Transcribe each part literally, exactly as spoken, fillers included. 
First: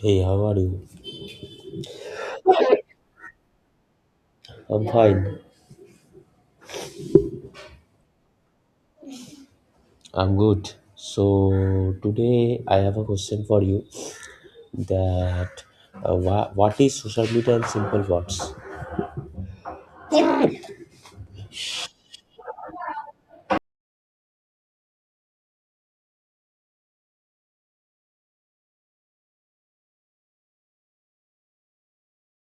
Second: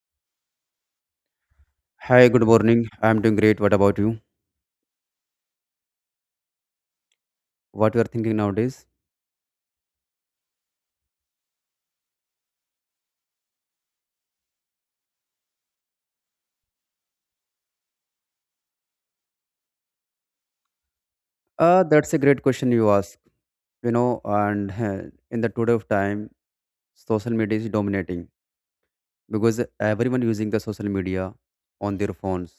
Hey, how are you? Hi, good morning. I'm doing great. What about you? I'm fine. What you are thinking nowadays? I'm good. So today I have a question for you that uh, wha- what is social media in simple words? Uh, that's a great question you ask. You know, and uh, in the today of time, social media is dominating because everyone using the social media on their phones,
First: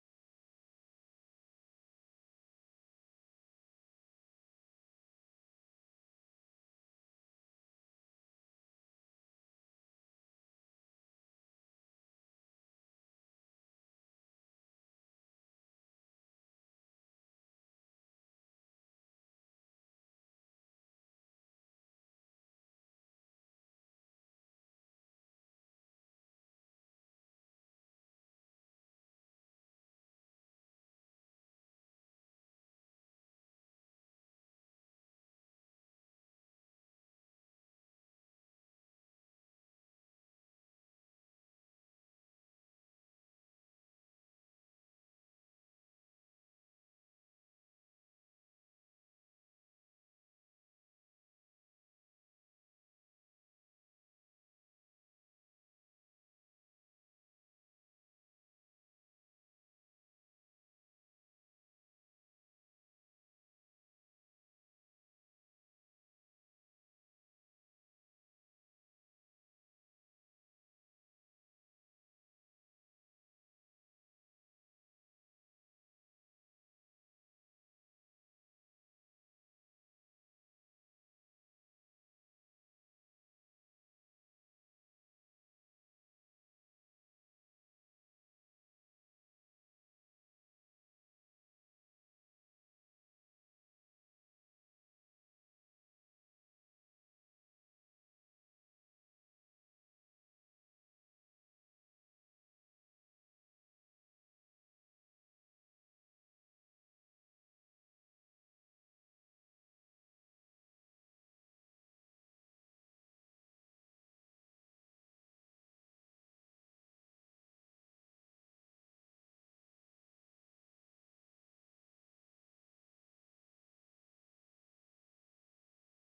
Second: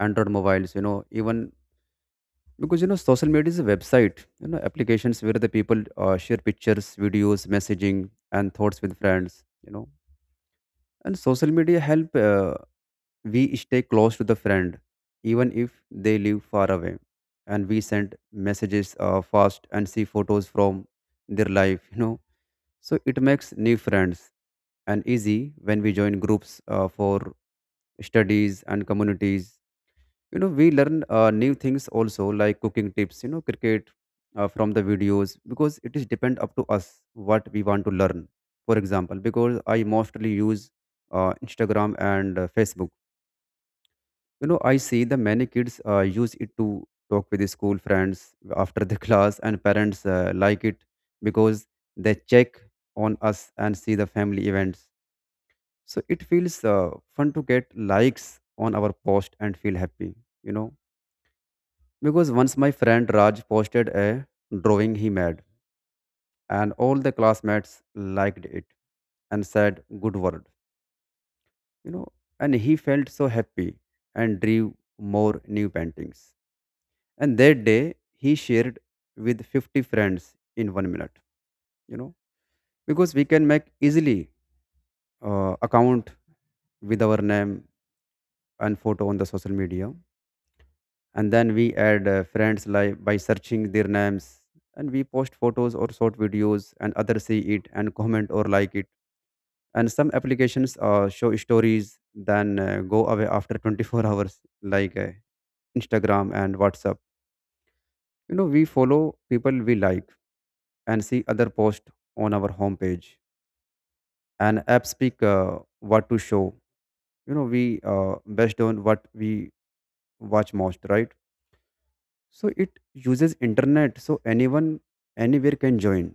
Android mobiles. You know, even because you know social media is a website. You know, applications where the people uh, share pictures, videos, messaging, and thoughts with friends. You know, and social media help. Uh, We stay close to the friend, even if they live far away, and we send messages uh, fast and see photos from their life. You know, so it makes new friends and easy when we join groups uh, for studies and communities. You know, we learn uh, new things also like cooking tips. You know, cricket uh, from the videos because it is depend up to us what we want to learn. For example, because I mostly use uh, Instagram and uh, Facebook, you know I see the many kids uh, use it to talk with the school friends after the class, and parents uh, like it because they check on us and see the family events. So it feels uh, fun to get likes on our post and feel happy you know because once my friend Raj posted a drawing he made, and all the classmates liked it and said good word you know and he felt so happy and drew more new paintings. And that day, he shared with fifty friends in one minute, you know, because we can make easily uh, account with our name and photo on the social media. And then we add uh, friends like by searching their names, and we post photos or short videos and others see it and comment or like it. And some applications uh, show stories then uh, go away after twenty-four hours like uh, Instagram and WhatsApp. You know, we follow people we like and see other post on our homepage, and apps pick uh, what to show. You know we uh, based on what we watch most, right? So it uses internet, so anyone anywhere can join,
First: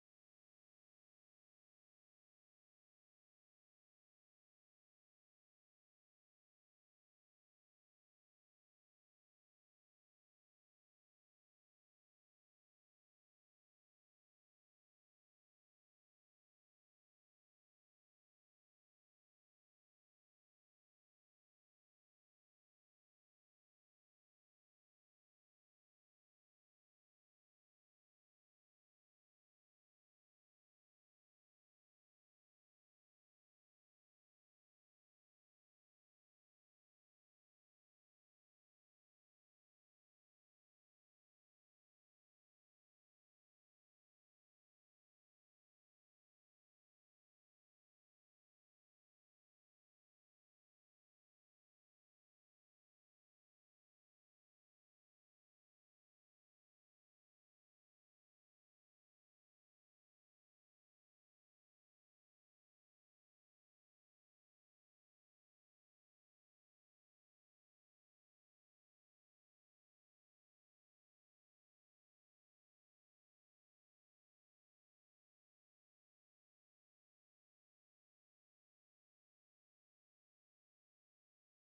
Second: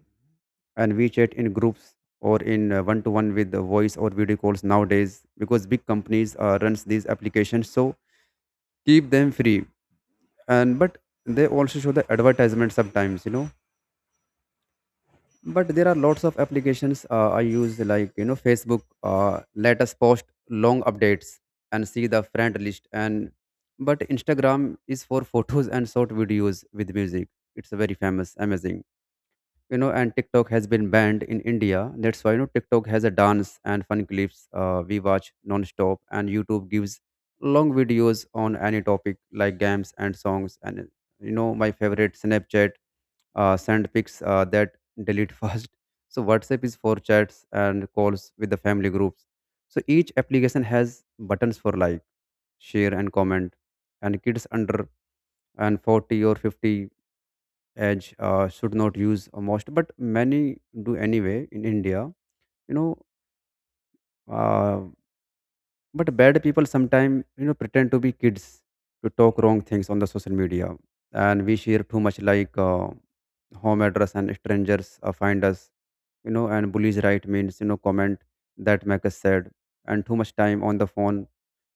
and we chat in groups or in one to one with the voice or video calls nowadays because big companies uh, runs these applications, so keep them free. And but they also show the advertisement sometimes you know but there are lots of applications uh, I use like. You know facebook uh, let us post long updates and see the friend list, and but Instagram is for photos and short videos with music. It's very famous, amazing you know and TikTok has been banned in India. That's why you know TikTok has a dance and fun clips uh, we watch non-stop, and YouTube gives long videos on any topic like games and songs, and you know my favorite Snapchat, uh, send pics uh, that delete fast. So WhatsApp is for chats and calls with the family groups. So each application has buttons for like, share, and comment. And kids under and forty or fifty age uh, should not use most, but many do anyway in India. You know, uh, but bad people sometimes you know pretend to be kids to talk wrong things on the social media, and we share too much like. Uh, home address and strangers uh, find us, you know and bullies, right, means you know comment that make us sad, and too much time on the phone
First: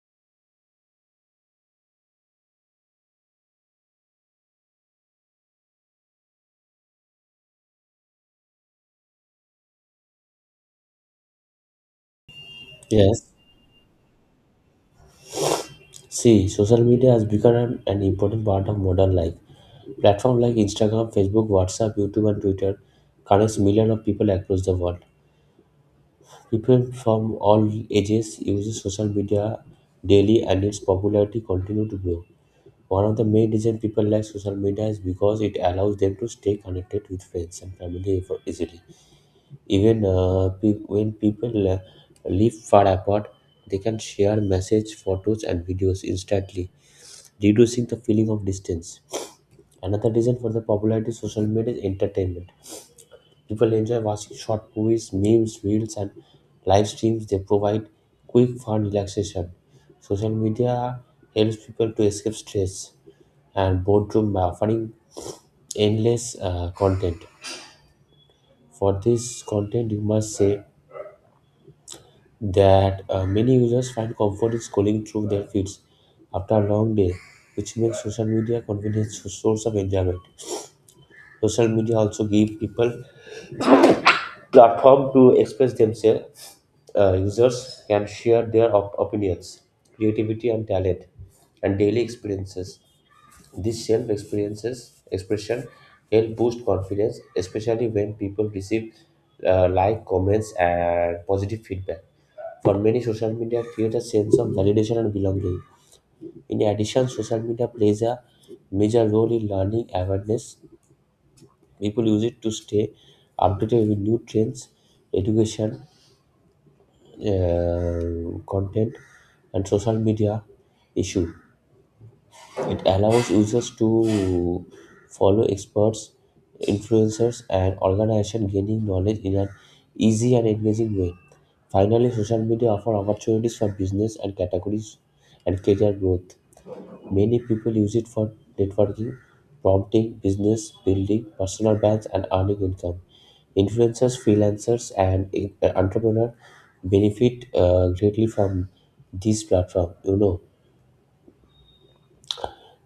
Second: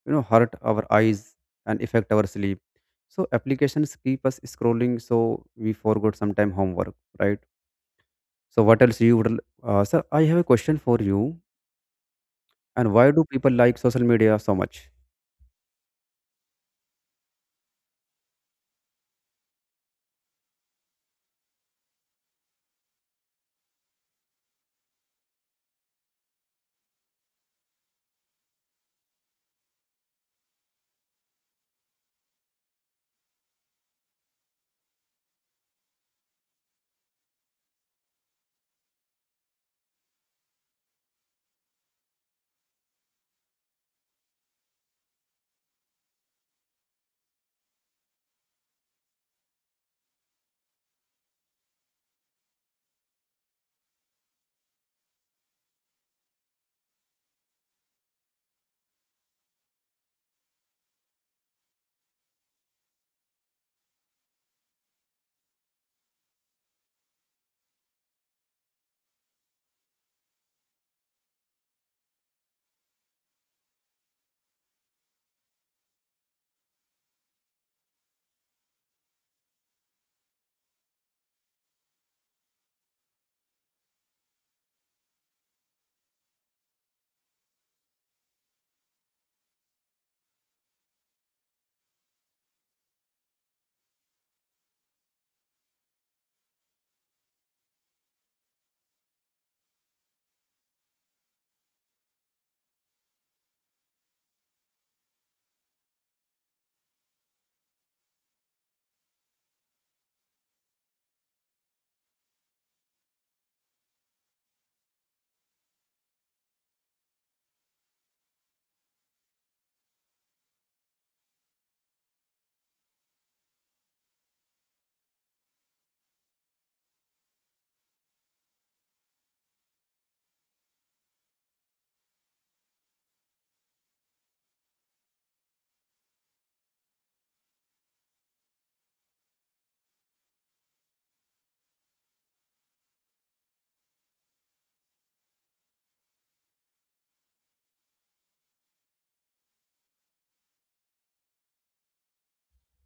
you know hurt our eyes and affect our sleep, so applications keep us scrolling, so we forgot sometime homework, right? So what else you would, uh, sir, I have a question for you, and why do Yes. people like social media so much? See, social media has become an, an important part of modern life. Platforms like Instagram, Facebook, WhatsApp, YouTube, and Twitter connects millions of people across the world. People from all ages use social media daily, and its popularity continues to grow. One of the main reasons people like social media is because it allows them to stay connected with friends and family ev- easily. Even uh, pe- when people uh, live far apart, they can share message, photos, and videos instantly, reducing the feeling of distance. Another reason for the popularity of social media is entertainment. People enjoy watching short movies, memes, reels, and live streams. They provide quick, fun relaxation. Social media helps people to escape stress and boredom by offering endless uh, content. For this content, you must say that uh, many users find comfort in scrolling through their feeds after a long day, which makes social media convenient so- source of enjoyment. Social media also give people platform to express themselves. Uh, users can share their op- opinions, creativity, and talent, and daily experiences. This self experiences expression help boost confidence, especially when people receive uh, like comments and positive feedback. For many, social media creates a sense of validation and belonging. In addition, social media plays a major role in learning awareness. People use it to stay updated with new trends, education, uh, content, and social media issue. It allows users to follow experts, influencers, and organizations gaining knowledge in an easy and engaging way. Finally, social media offers opportunities for business and categories and career growth. Many people use it for networking, prompting, business building, personal brands, and earning income. Influencers, freelancers, and eh, entrepreneurs benefit uh, greatly from this platform. You know,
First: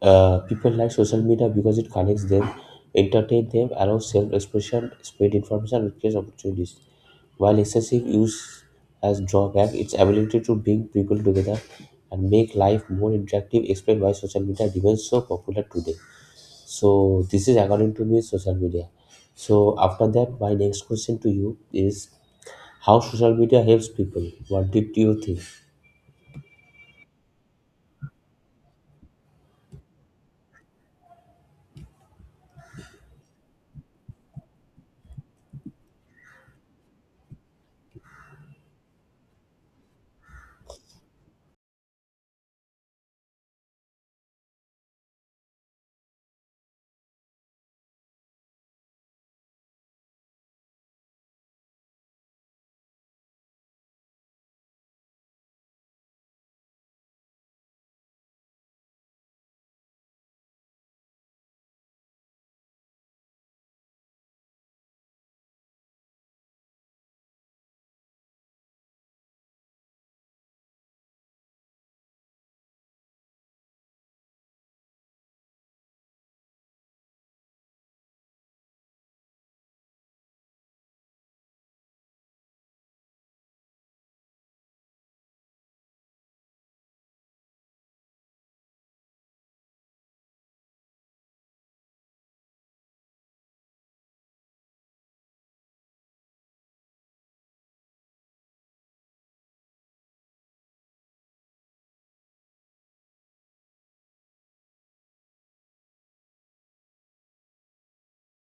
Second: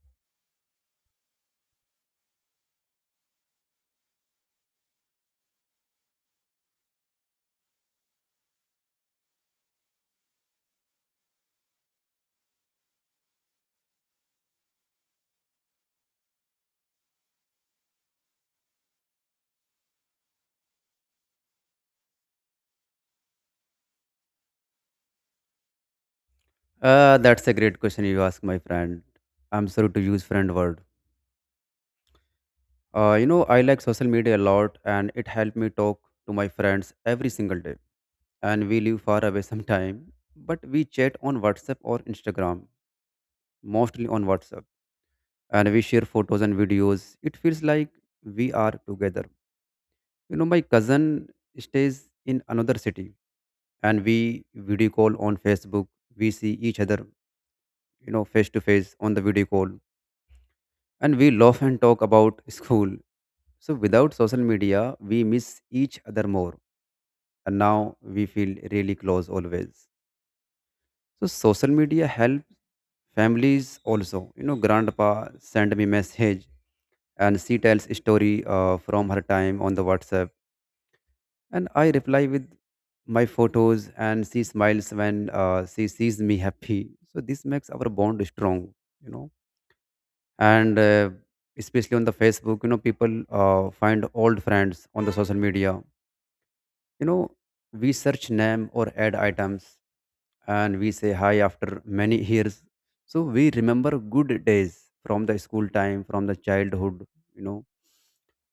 uh, People like social media because it connects them, entertains them, allows self-expression, spread information, and creates opportunities. While excessive use has drawback, its ability to bring people together and make life more interactive explain why social media remains so popular today. So this is according to me social media. So after that, my next question to you is how social media helps people. What did you think? Uh, that's a great question you ask, my friend. I'm sorry to use friend word. Uh, you know, I like social media a lot, and it helped me talk to my friends every single day. And we live far away sometime, but we chat on WhatsApp or Instagram, mostly on WhatsApp. And we share photos and videos. It feels like we are together. You know, my cousin stays in another city, and we video call on Facebook. We see each other, you know, face to face on the video call. And we laugh and talk about school. So without social media, we miss each other more, and now we feel really close always. So social media helps families also. You know, grandpa send me message, and she tells story uh, from her time on the WhatsApp, and I reply with my photos, and she smiles when uh, she sees me happy. So this makes our bond strong. You know, and uh, Especially on the Facebook, you know, people uh, find old friends on the social media. You know, we search name or add items, and we say hi after many years. So we remember good days from the school time, from the childhood, you know,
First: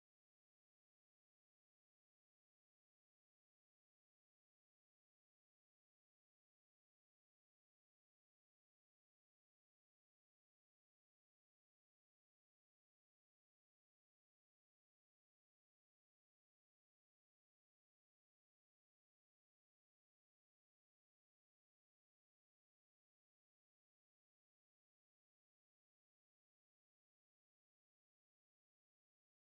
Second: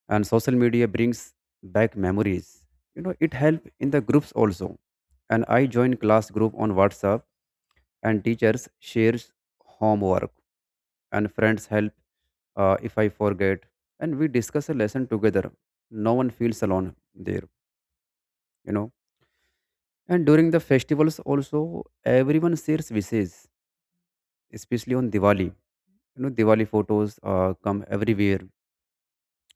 and social media brings back memories. You know, it helps in the groups also. And I join class group on WhatsApp, and teachers shares homework, and friends help uh, if I forget, and we discuss a lesson together. No one feels alone there, you know and during the festivals also, everyone shares wishes, especially on Diwali. You know, Diwali photos uh, come everywhere,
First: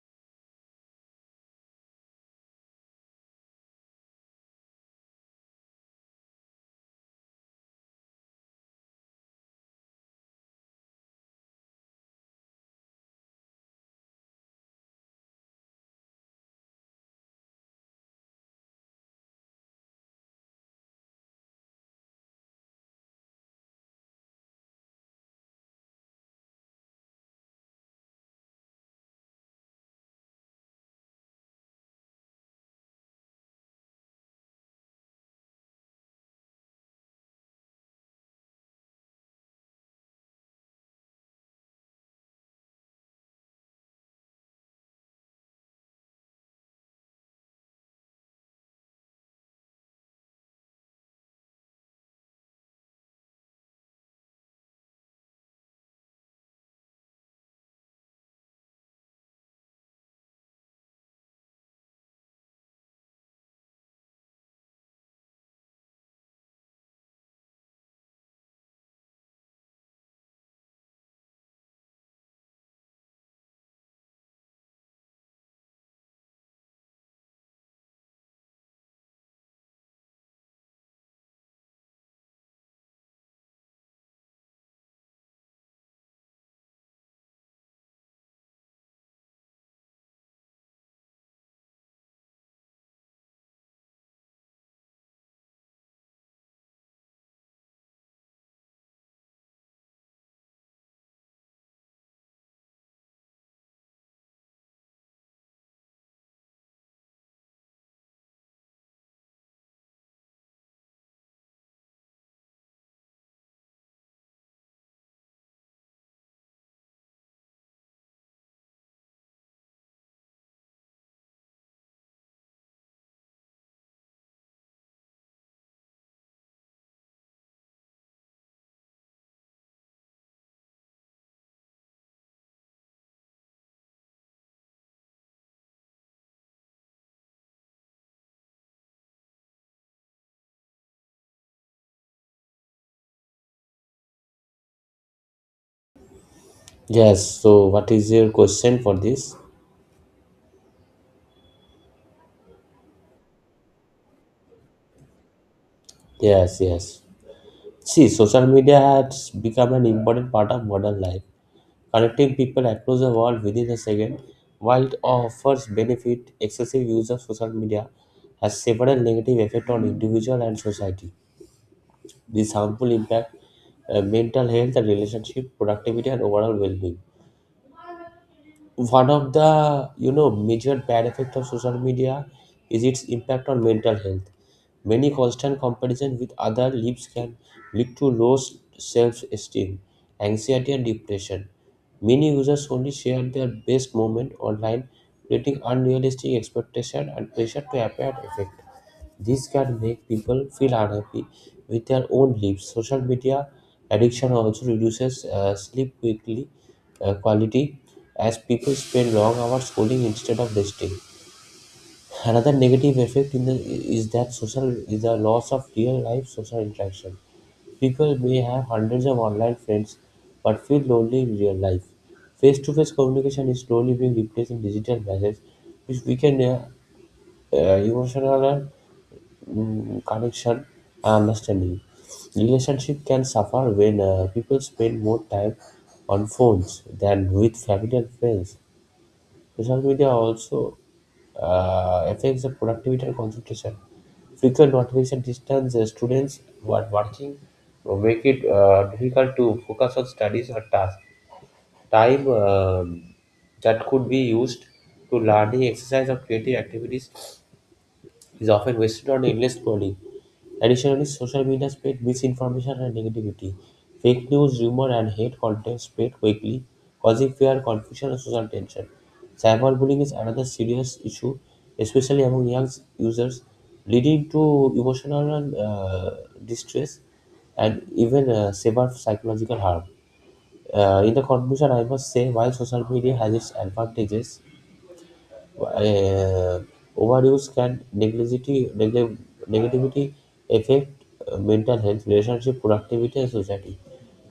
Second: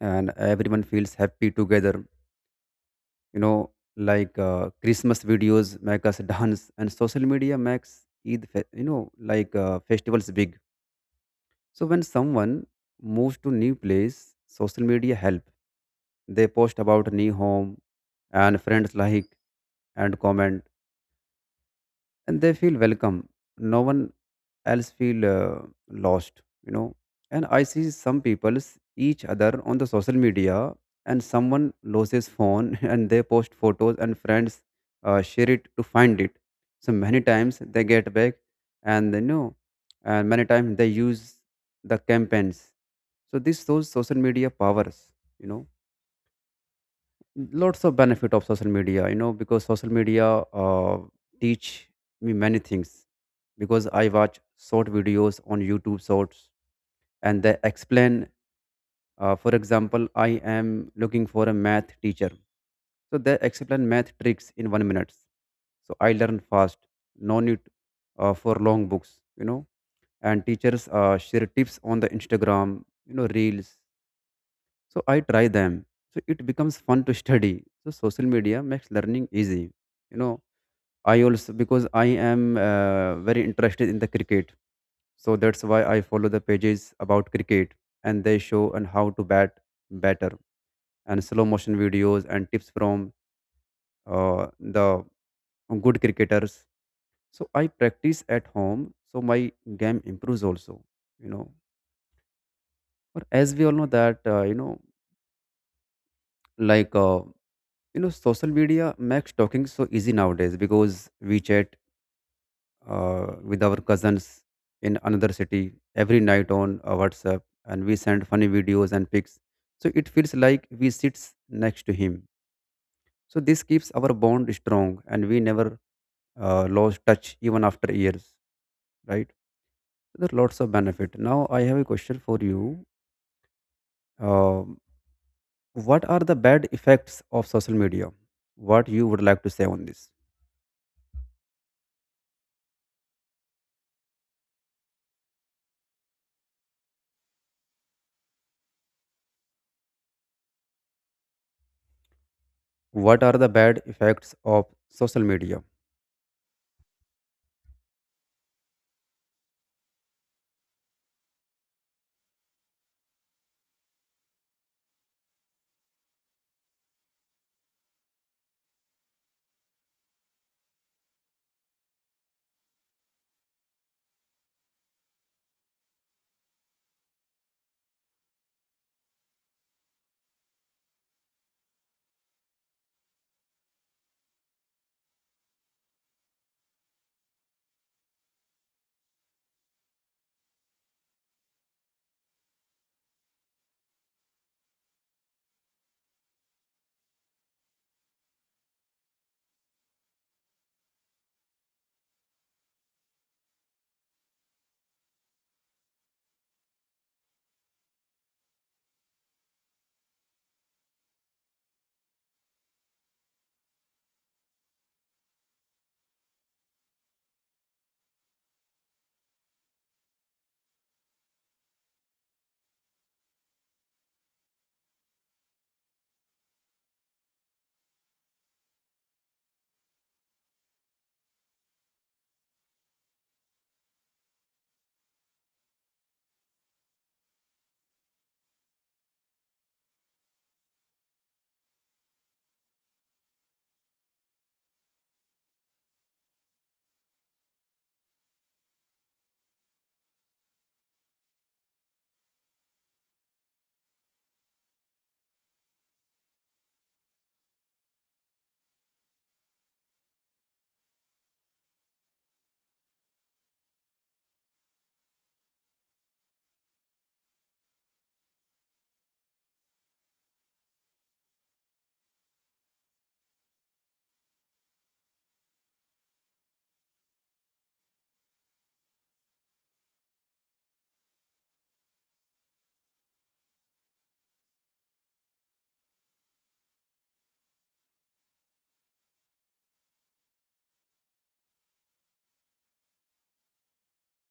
and everyone feels happy together. You know, like uh, Christmas videos make us dance, and social media makes Eid, fe- you know, like uh, festivals big. So when someone moves to new place, social media help. They post about new home, and friends like and comment, and they feel welcome. No one else feel uh, lost, you know. And I see some people s- each other on the social media, and someone loses phone, and they post photos, and friends uh, share it to find it. So many times they get back, and they know, and many times they use the campaigns. So this shows social media powers, you know lots of benefit of social media you know because social media uh, teach me many things, because I watch short videos on YouTube shorts, and they explain. Uh, for example, I am looking for a math teacher, so they explain math tricks in one minute, so I learn fast. No need uh, for long books you know and teachers uh, share tips on the Instagram, you know reels, so I try them. So it becomes fun to study. So social media makes learning easy. You know, I also because I am uh, very interested in the cricket. So that's why I follow the pages about cricket, and they show and how to bat better, and slow motion videos and tips from uh, the good cricketers. So I practice at home. So my game improves also. You know, or as we all know that uh, you know like uh, You know, social media makes talking so easy nowadays, because we chat uh, with our cousins in another city every night on uh, WhatsApp, and we send funny videos and pics. So it feels like we sit next to him. So this keeps our bond strong, and we never uh, lost touch even after years, right? There are lots of benefit. Now I have a question for you. Um what are the bad effects of social media? What you would like to say on this? Yes. So what is your question for this? What are the bad effects of social media? Yes. Yes. See, social media has become an important part of modern life, connecting people across the world within a second. While it offers benefit, excessive use of social media has several negative effects on individual and society. These harmful impact uh, mental health and relationship, productivity, and overall well-being. One of the you know major bad effect of social media is its impact on mental health. Many constant comparison with other lives can lead to low self-esteem, anxiety, and depression. Many users only share their best moment online, creating unrealistic expectation and pressure to appear perfect. This can make people feel unhappy with their own lives. Social media addiction also reduces uh, sleep quickly uh, quality as people spend long hours scrolling instead of resting. Another negative effect in the, is that social is the loss of real life social interaction. People may have hundreds of online friends, but feel lonely in real life. Face to face communication is slowly being replaced in digital messages, which weaken uh, uh, emotional uh, connection and understanding. Relationship can suffer when uh, people spend more time on phones than with family and friends. Social media also uh, affects the productivity and concentration. Frequent notification distance uh, students while watching uh, make it uh, difficult to focus on studies or tasks. Time um, that could be used to learning, exercise, or creative activities is often wasted on endless scrolling. Additionally, social media spreads misinformation and negativity. Fake news, rumor, and hate content spread quickly, causing fear, confusion, and social tension. Cyberbullying is another serious issue, especially among young users, leading to emotional and, uh, distress and even uh, severe psychological harm. Uh, in the conclusion, I must say while social media has its advantages, uh, overdose can negativity, neg- negativity affect uh, mental health, relationship, productivity, and society.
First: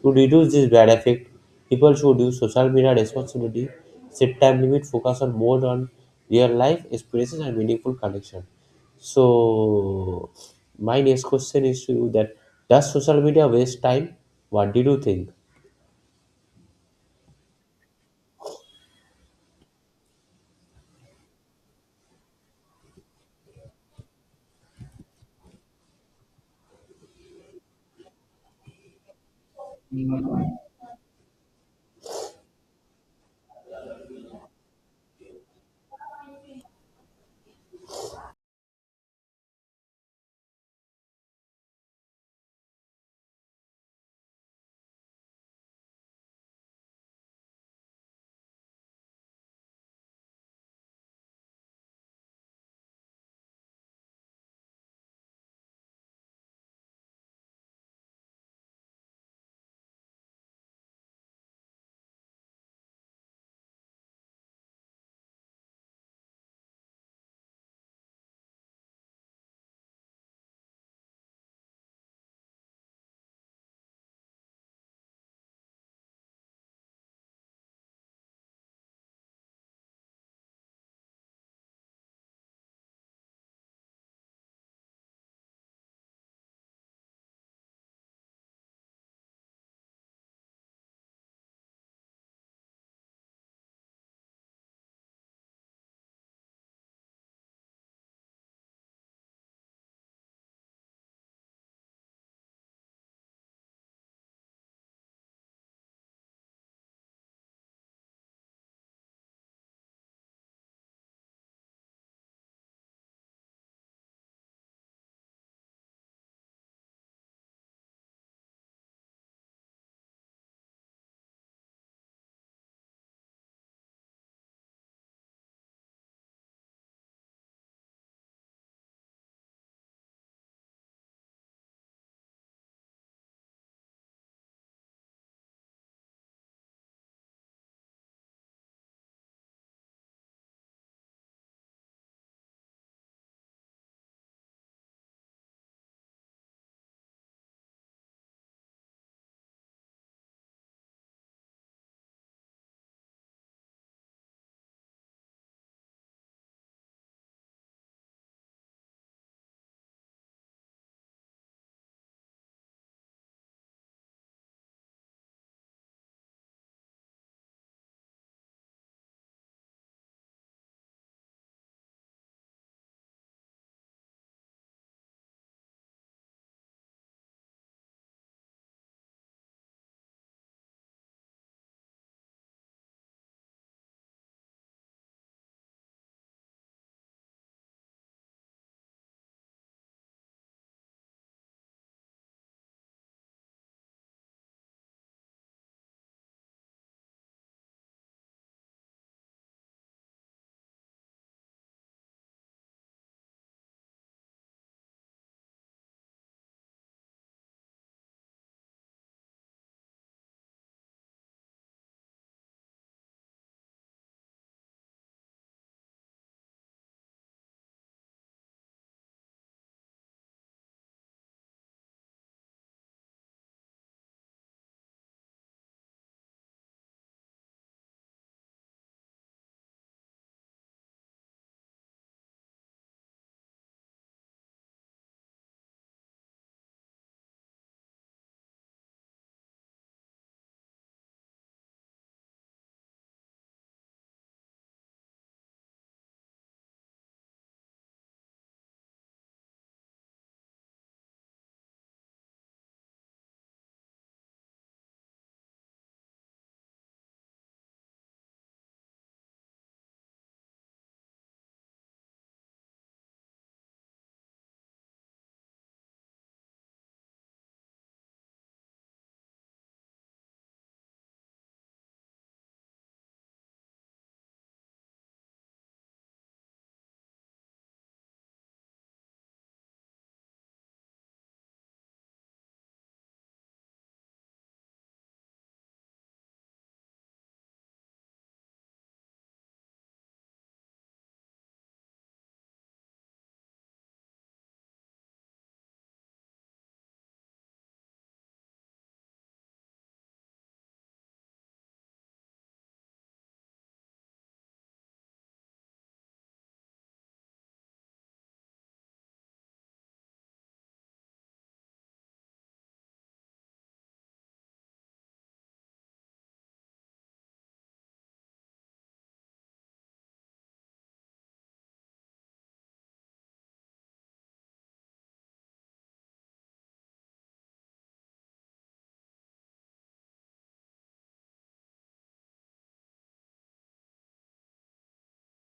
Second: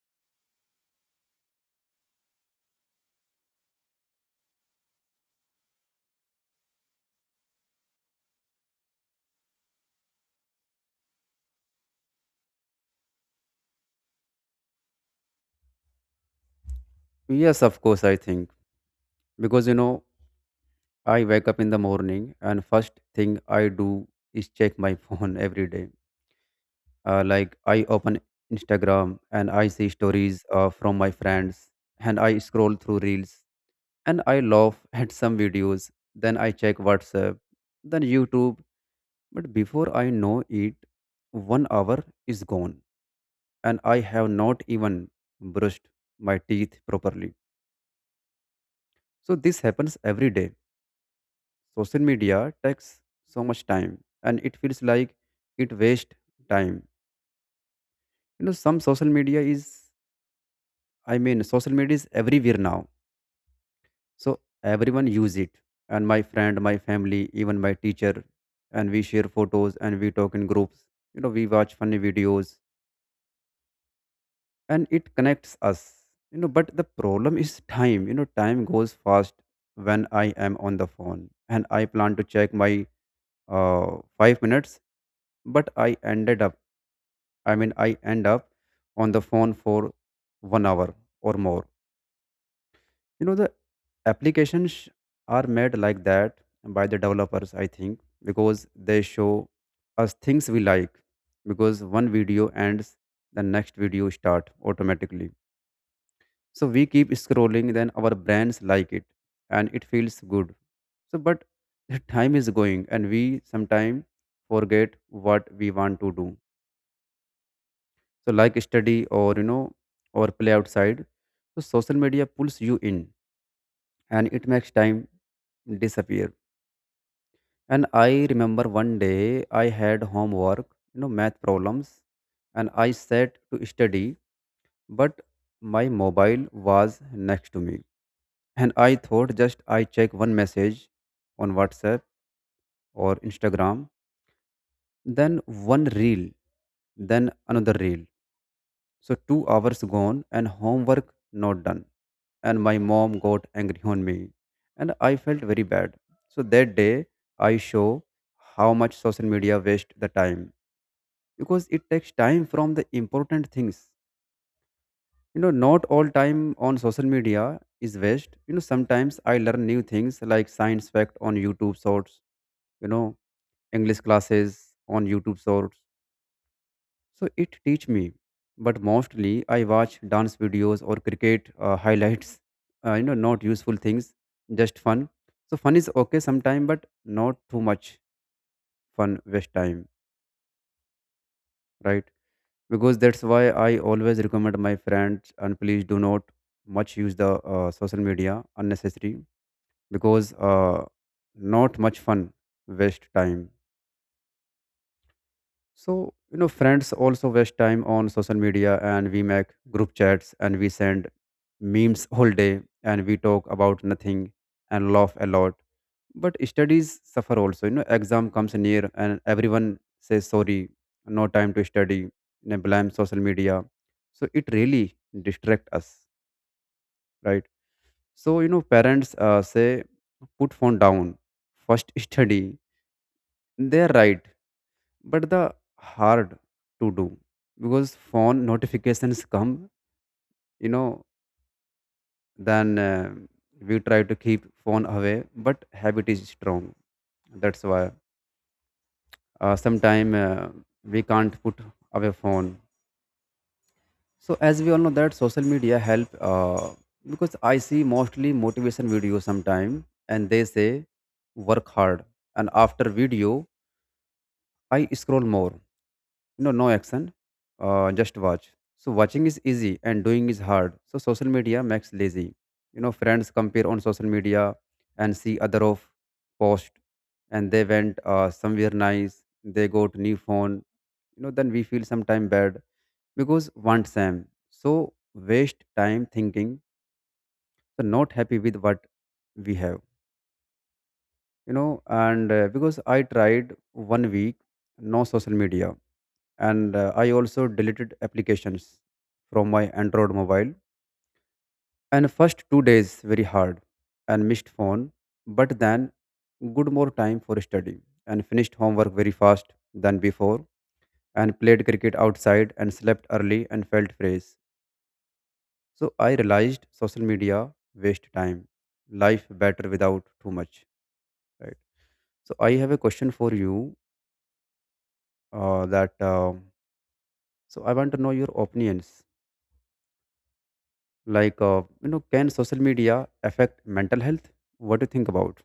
To reduce this bad effect, people should use social media responsibility, set time limit, focus on more on real life experiences and meaningful connection. So, my next question is to you that does social media waste time? What did you think? Yes, of course, I think. Because you know I wake up in the morning, and first thing I do is check my phone every day. Uh, like, I open Instagram and I see stories uh, from my friends, and I scroll through reels, and I laugh at some videos. Then I check WhatsApp, then YouTube. But before I know it, one hour is gone, and I have not even brushed my teeth properly. So this happens every day. Social media takes so much time, and it feels like it wastes time. You know, some social media is, I mean, social media is everywhere now. So everyone use it. And my friend, my family, even my teacher, and we share photos and we talk in groups. You know, we watch funny videos, and it connects us. You know, but the problem is time. You know, time goes fast when I am on the phone and I plan to check my uh, five minutes, but i ended up i mean I end up on the phone for one hour or more. You know, the applications sh- are made like that by the developers, I think, because they show us things we like. Because one video ends, the next video start automatically, so we keep scrolling, then our brains like it and it feels good. So, but the time is going and we sometimes forget what we want to do, so like study or you know or play outside. So social media pulls you in and it makes time disappear. And I remember one day I had homework, you know math problems, and I sat to study, but my mobile was next to me, and I thought just I check one message on WhatsApp or Instagram, then one reel, then another reel. So two hours gone and homework not done. And my mom got angry on me and I felt very bad. So that day I show how much social media waste the time, because it takes time from the important things. You know, not all time on social media is waste. You know, sometimes I learn new things, like science fact on YouTube shorts, you know, English classes on YouTube shorts. So it teach me, but mostly I watch dance videos or cricket uh, highlights. Uh, you know, not useful things, just fun. So fun is okay sometime, but not too much fun waste time, right? Because that's why I always recommend my friends and please do not much use the uh, social media unnecessary, because uh, not much fun waste time. So, you know, friends also waste time on social media and we make group chats and we send memes whole day and we talk about nothing and laugh a lot. But studies suffer also. You know, exam comes near and everyone says sorry, no time to study, and blame social media. So it really distract us, right? So, you know, parents uh, say put phone down, first study. They're right, but the hard to do, because phone notifications come, you know then uh, we try to keep phone away, but habit is strong. That's why uh, sometime uh, we can't put away phone. So as we all know that social media help uh, because I see mostly motivation videos sometime and they say work hard. And after video I scroll more. No, no action. Uh, just watch. So watching is easy and doing is hard. So social media makes lazy. You know, friends compare on social media and see other of post, and they went uh, somewhere nice. They got new phone. You know, then we feel sometime bad because want same. So waste time thinking. So not happy with what we have, you know and uh, because I tried one week no social media. And uh, I also deleted applications from my Android mobile, and first two days very hard and missed phone. But then good, more time for study, and finished homework very fast than before, and played cricket outside and slept early and felt fresh. So I realized social media waste time. Life better without too much, right? So I have a question for you, uh, that um, so I want to know your opinions, like uh, you know can social media affect mental health? What do you think about?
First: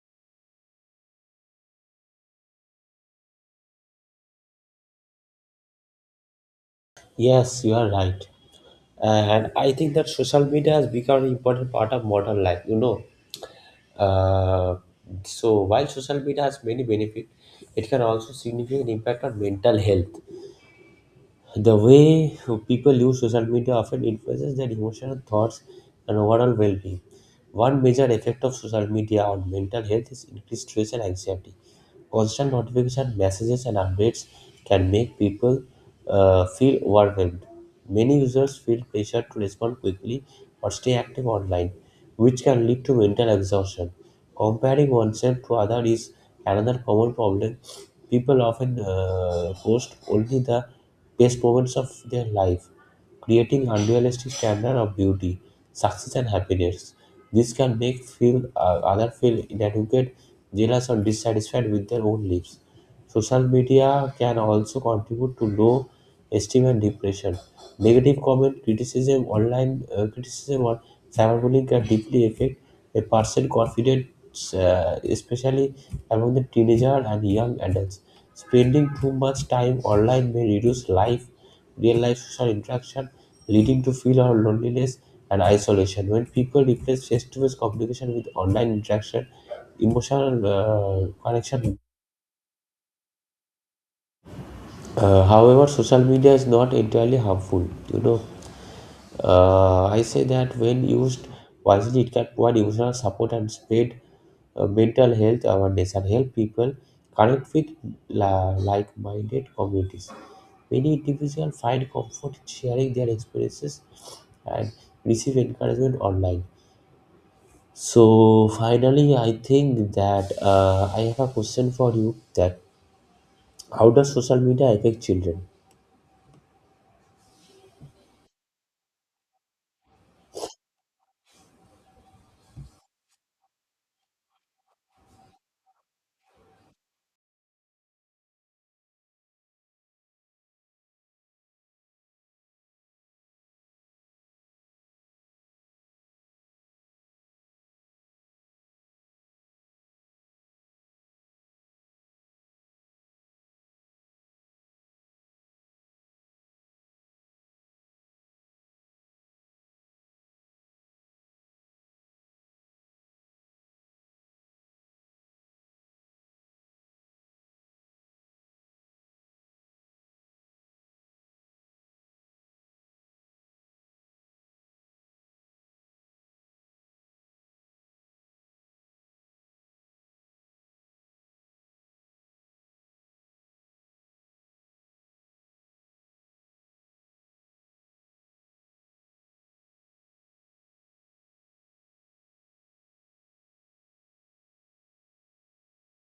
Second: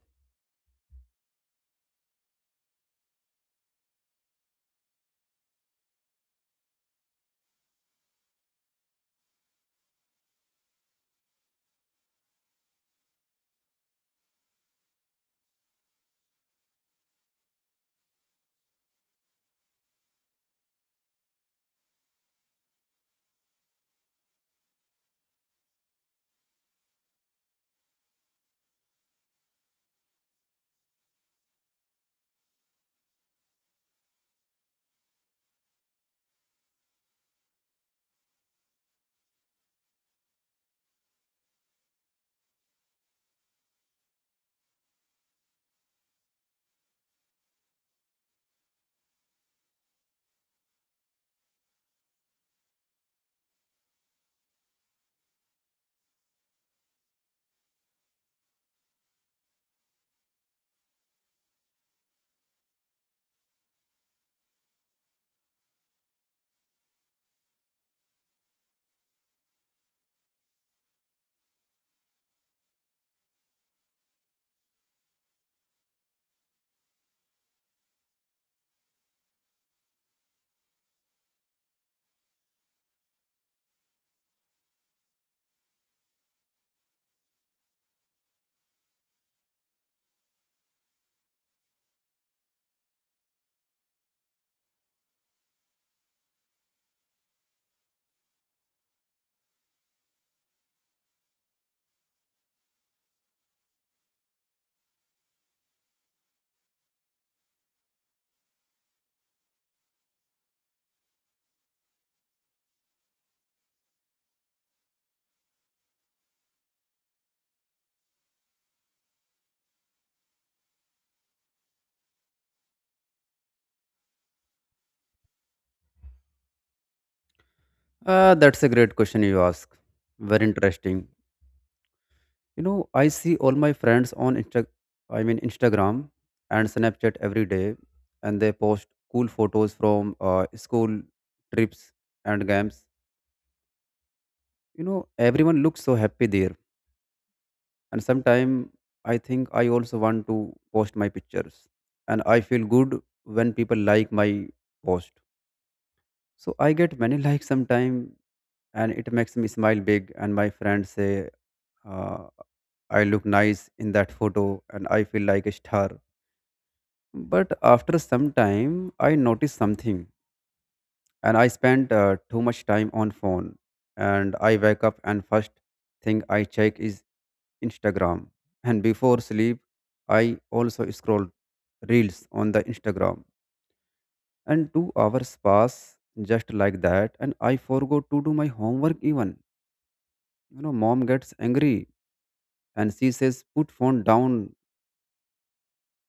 Yes, you are right. And I think that social media has become an important part of modern life, you know. Uh, so while social media has many benefits, it can also significant impact on mental health. The way people use social media often influences their emotional thoughts and overall well being. One major effect of social media on mental health is increased stress and anxiety. Constant notification, messages, and updates can make people uh, feel overwhelmed. Many users feel pressure to respond quickly or stay active online, which can lead to mental exhaustion. Comparing oneself to others is another common problem. People often uh, post only the best moments of their life, creating unrealistic standard of beauty, success, and happiness. This can make feel uh, other feel inadequate, jealous, or dissatisfied with their own lives. Social media can also contribute to low esteem and depression. Negative comment, criticism, online uh, criticism, or cyberbullying can deeply affect a person confidence, uh, especially among the teenager and young adults. Spending too much time online may reduce life, real life social interaction, leading to feel of loneliness and isolation. When people replace face-to-face communication with online interaction, emotional uh, connection. Uh, however, social media is not entirely harmful. You know, Uh, I say that when used wisely, it can provide emotional support and spread uh, mental health awareness and help people connect with la- like-minded communities. Many individuals find comfort in sharing their experiences and receive encouragement online. So finally, I think that uh, I have a question for you: that how does social media affect children? Uh, that's a great question you ask. Very interesting. you know I see all my friends on Insta- i mean instagram and Snapchat every day, and they post cool photos from uh, school trips and games. You know everyone looks so happy there. And sometimes I think I also want to post my pictures, and I feel good when people like my post. So I get many likes sometimes, and it makes me smile big. And my friends say uh, I look nice in that photo, and I feel like a star. But after some time I notice something, and I spend uh, too much time on phone. And I wake up and first thing I check is Instagram, and before sleep I also scroll reels on the Instagram. And two hours pass just like that, and I forgot to do my homework even, you know mom gets angry. And she says put phone down,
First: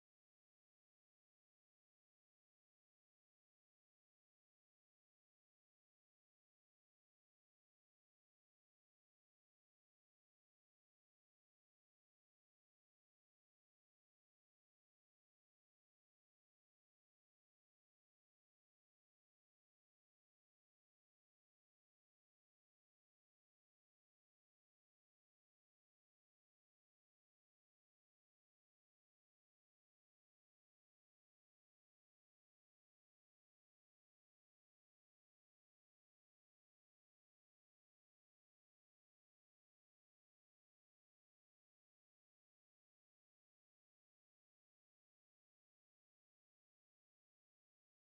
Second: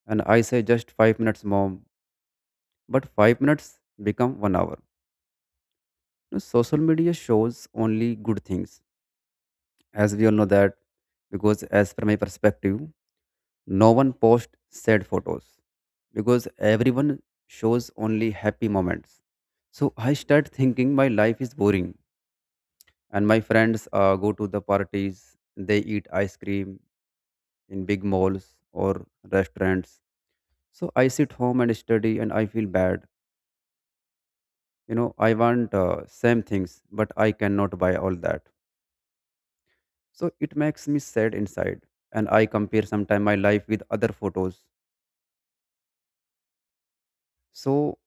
and I say just five minutes, mom, but five minutes become one hour. You know, social media shows only good things, as we all know that. Because as per my perspective, no one posts sad photos, because everyone shows only happy moments. So I start thinking my life is boring, and my friends uh, go to the parties, they eat ice cream in big malls or restaurants. So I sit home and study, and I feel bad. you know I want uh, same things, but I cannot buy all that. So it makes me sad inside. And I compare sometime my life with other photos. So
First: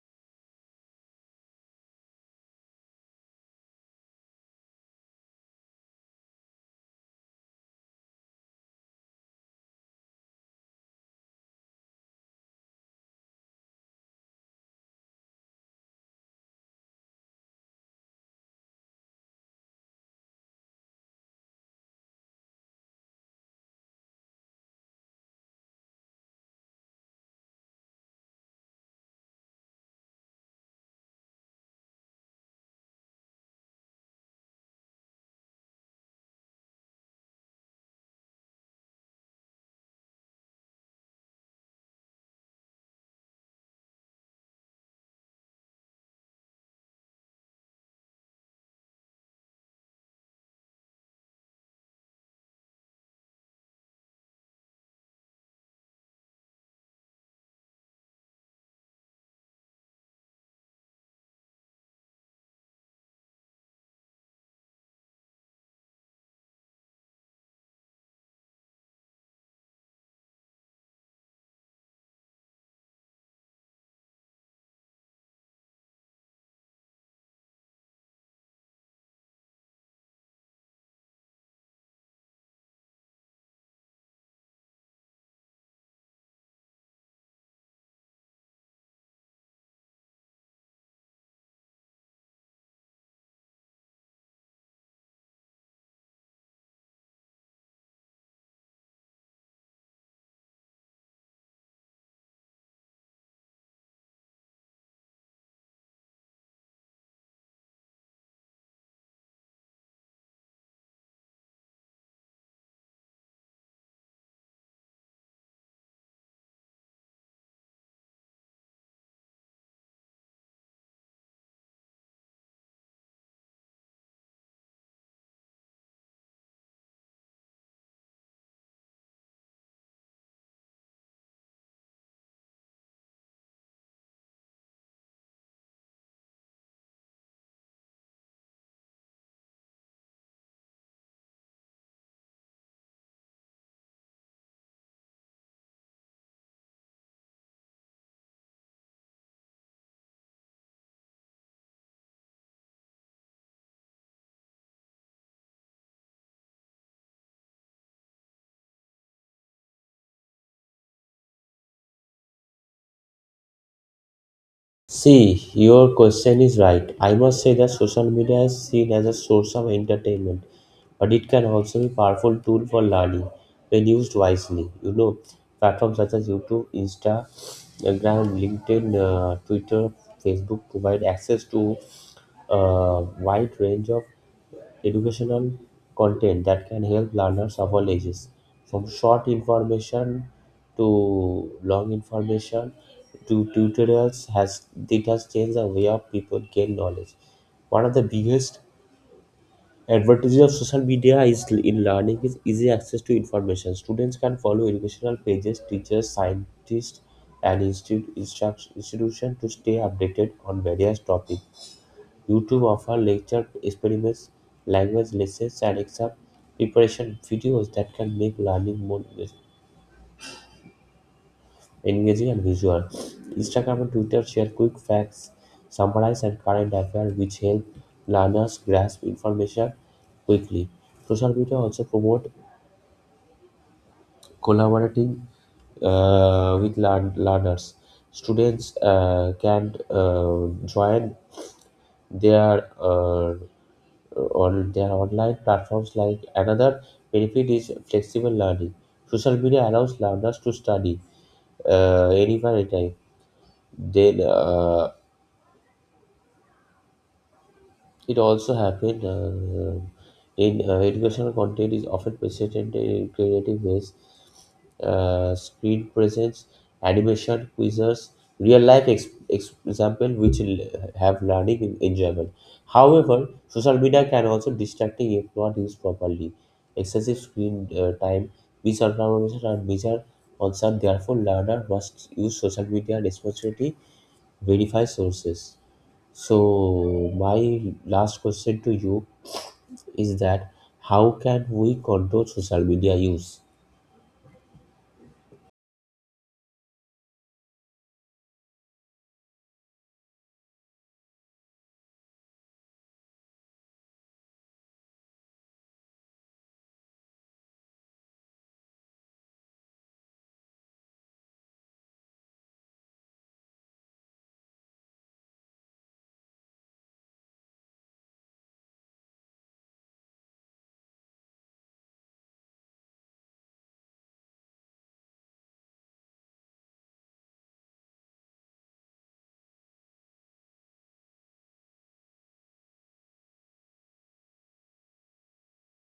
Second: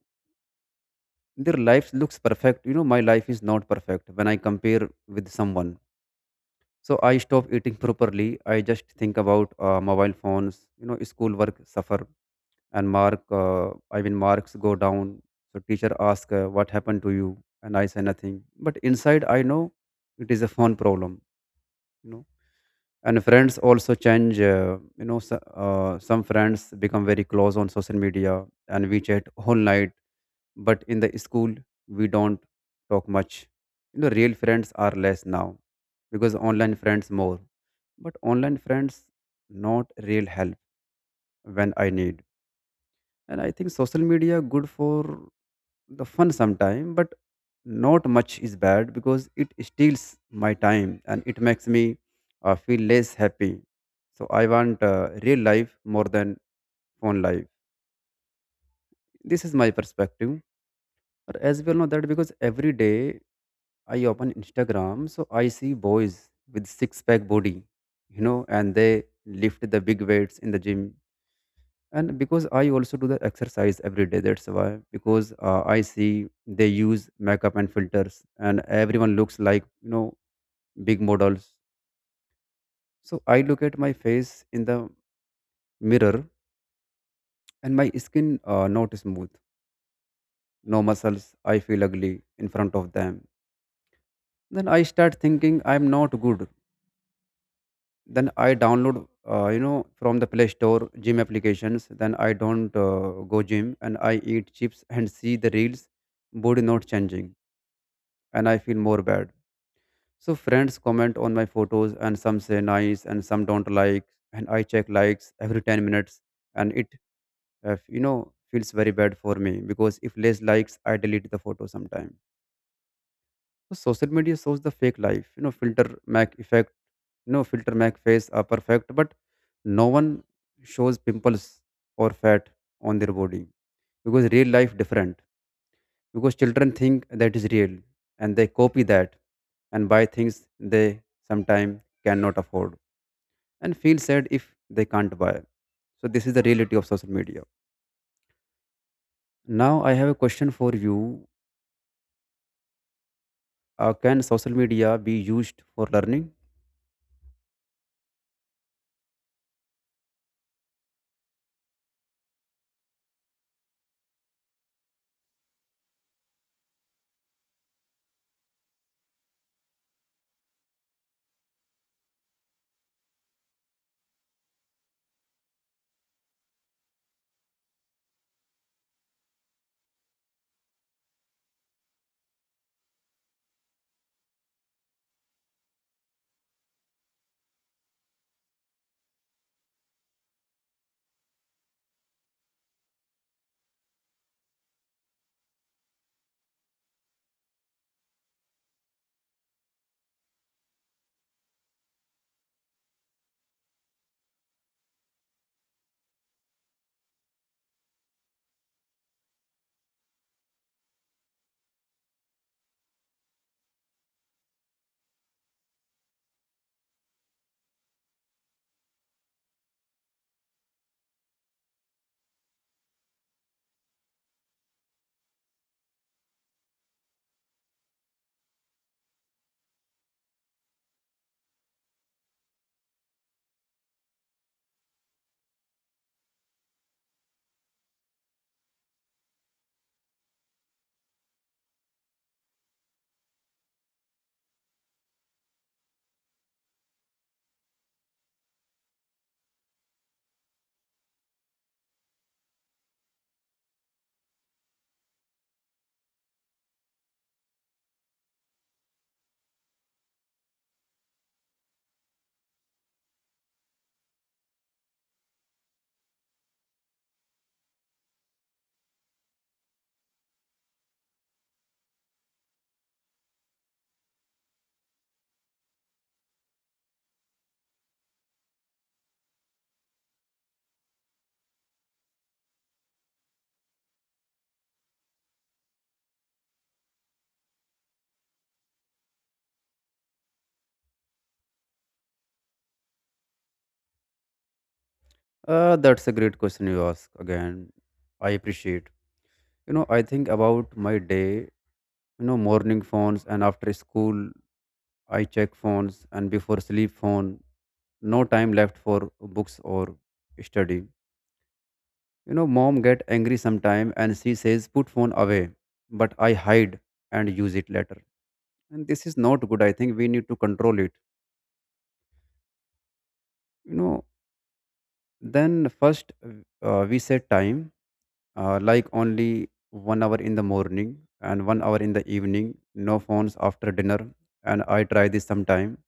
their life looks perfect, you know my life is not perfect when I compare with someone. So I stop eating properly, I just think about uh, mobile phones. You know school work suffer and mark uh, i mean marks go down. So teacher ask uh, what happened to you, and I say nothing, but inside I know it is a phone problem. you know and friends also change, uh, you know so, uh, some friends become very close on social media and we chat whole night, but in the school we don't talk much. You know real friends are less now, because online friends more. But online friends not real help when I need. And I think social media good for the fun sometime, but not much is bad, because it steals my time and it makes me uh, feel less happy. So I want uh, real life more than phone life. This is my perspective. But as well know that, because every day I open Instagram, so I see boys with six pack body, you know and they lift the big weights in the gym. And because I also do the exercise every day, that's why, because uh, I see they use makeup and filters, and everyone looks like, you know big models. So I look at my face in the mirror, and my skin, uh, not smooth, no muscles, I feel ugly in front of them. Then I start thinking I'm not good. Then I download, uh, you know from the Play Store gym applications, then I don't uh, go gym, and I eat chips and see the reels. Body not changing, and I feel more bad. So friends comment on my photos, and some say nice and some don't like. And I check likes every ten minutes, and it, uh, you know feels very bad for me, because if less likes I delete the photo sometime. So social media shows the fake life, you know filter mac effect, you know filter mac face are perfect, but no one shows pimples or fat on their body, because real life different, because children think that is real and they copy that and buy things they sometimes cannot afford and feel sad if they can't buy. So this is the reality of social media. Now I have a question for you. Uh, can social media be used for learning? See, your question is right. I must say that social media is seen as a source of entertainment, but it can also be a powerful tool for learning when used wisely. You know, platforms such as YouTube, Instagram, LinkedIn, uh, Twitter, Facebook provide access to a wide range of educational content that can help learners of all ages, from short information to long information to tutorials has it has changed the way of people gain knowledge. One of the biggest advantages of social media is in learning is easy access to information. Students can follow educational pages, teachers, scientists, and institute instruct, institution to stay updated on various topics. YouTube offers lecture experiments, language lessons, and exam preparation videos that can make learning more engage- engaging and visual. Instagram and Twitter share quick facts, summarize, and current affairs, which help learners grasp information quickly. Social media also promote collaborating uh, with learn- learners. Students uh, can uh, join their uh, on their online platforms like another benefit is flexible learning. Social media allows learners to study uh, anywhere anytime. Then uh, it also happened uh, in uh, educational content is often presented in creative ways uh, screen presence, animation, quizzes, real life ex- ex- example which will have learning en- enjoyable. However, social media can also distracting if not used properly. Excessive screen uh, time, misinformation, and major concern. Therefore, learner must use social media responsibly, verify sources. So, my last question to you is that how can we control social media use? Uh, that's a great question you ask again. I appreciate. You know, I think about my day, you know, morning phones, and after school I check phones, and before sleep phone. No time left for books or study. You know, mom get angry sometime, and she says put phone away, but I hide and use it later. And this is not good. I think we need to control it. You know, then first uh, we set time uh, like only one hour in the morning and one hour in the evening. No phones after dinner. And I try this sometime,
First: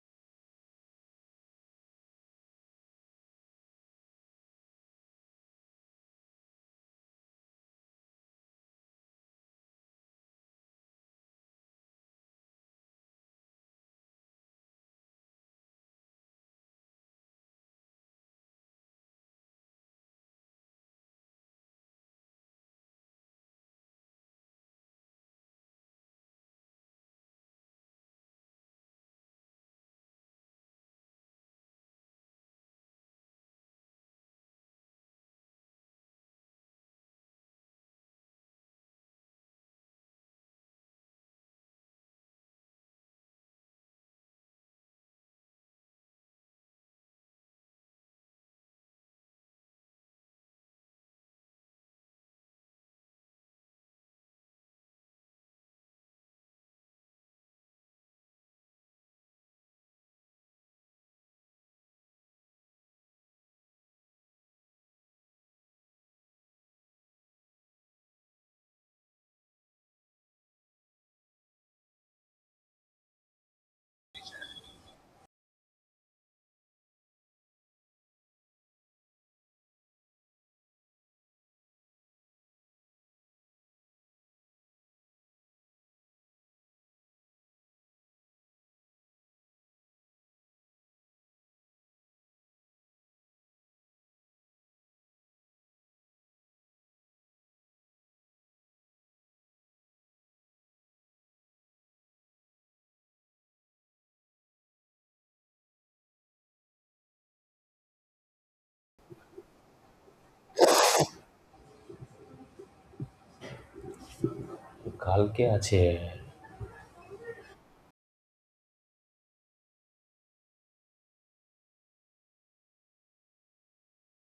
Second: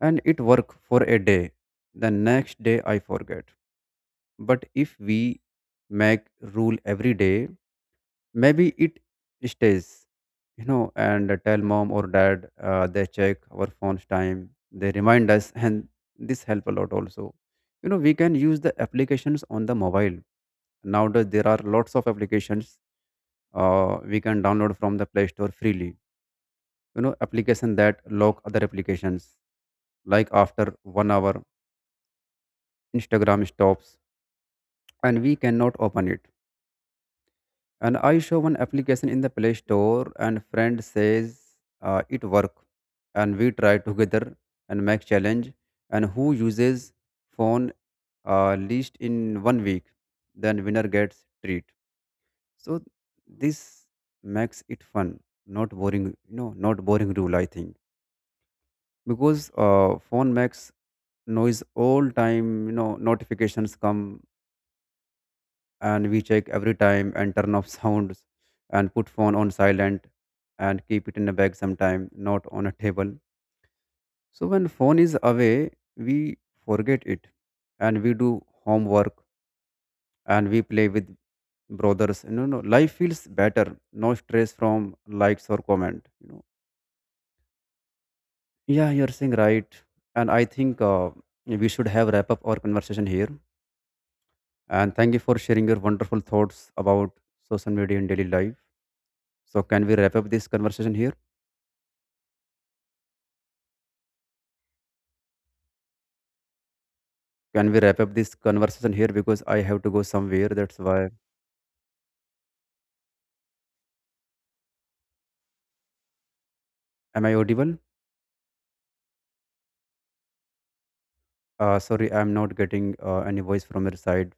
and it work for a day. The next day I forget. But if we make rule every day, maybe it stays, you know, and tell mom or dad uh, they check our phone's time, they remind us, and this help a lot also. You know, we can use the applications on the mobile. Nowadays, there are lots of applications uh, we can download from the Play Store freely. You know, application that lock other applications, like after one hour, Instagram stops and we cannot open it. And I show one application in the Play Store, and friend says uh, it work, and we try together and make challenge, and who uses phone uh, least in one week, then winner gets treat. So this makes it fun, not boring. You know, not boring rule, I think. Because uh, phone makes noise all time. You know, notifications come and we check every time, and turn off sounds and put phone on silent and keep it in a bag sometime, not on a table. So when phone is away, we forget it and we do homework and we play with brothers. You know no, life feels better, no stress from likes or comment you know Yeah, you're saying right. And I think uh, we should have wrap up our conversation here, and thank you for sharing your wonderful thoughts about social media in daily life. So can we wrap up this conversation here? Can we wrap up this conversation here? Because I have to go somewhere. That's why. কালকে আছে Am I audible? Uh, sorry, I'm not getting uh, any voice from your side.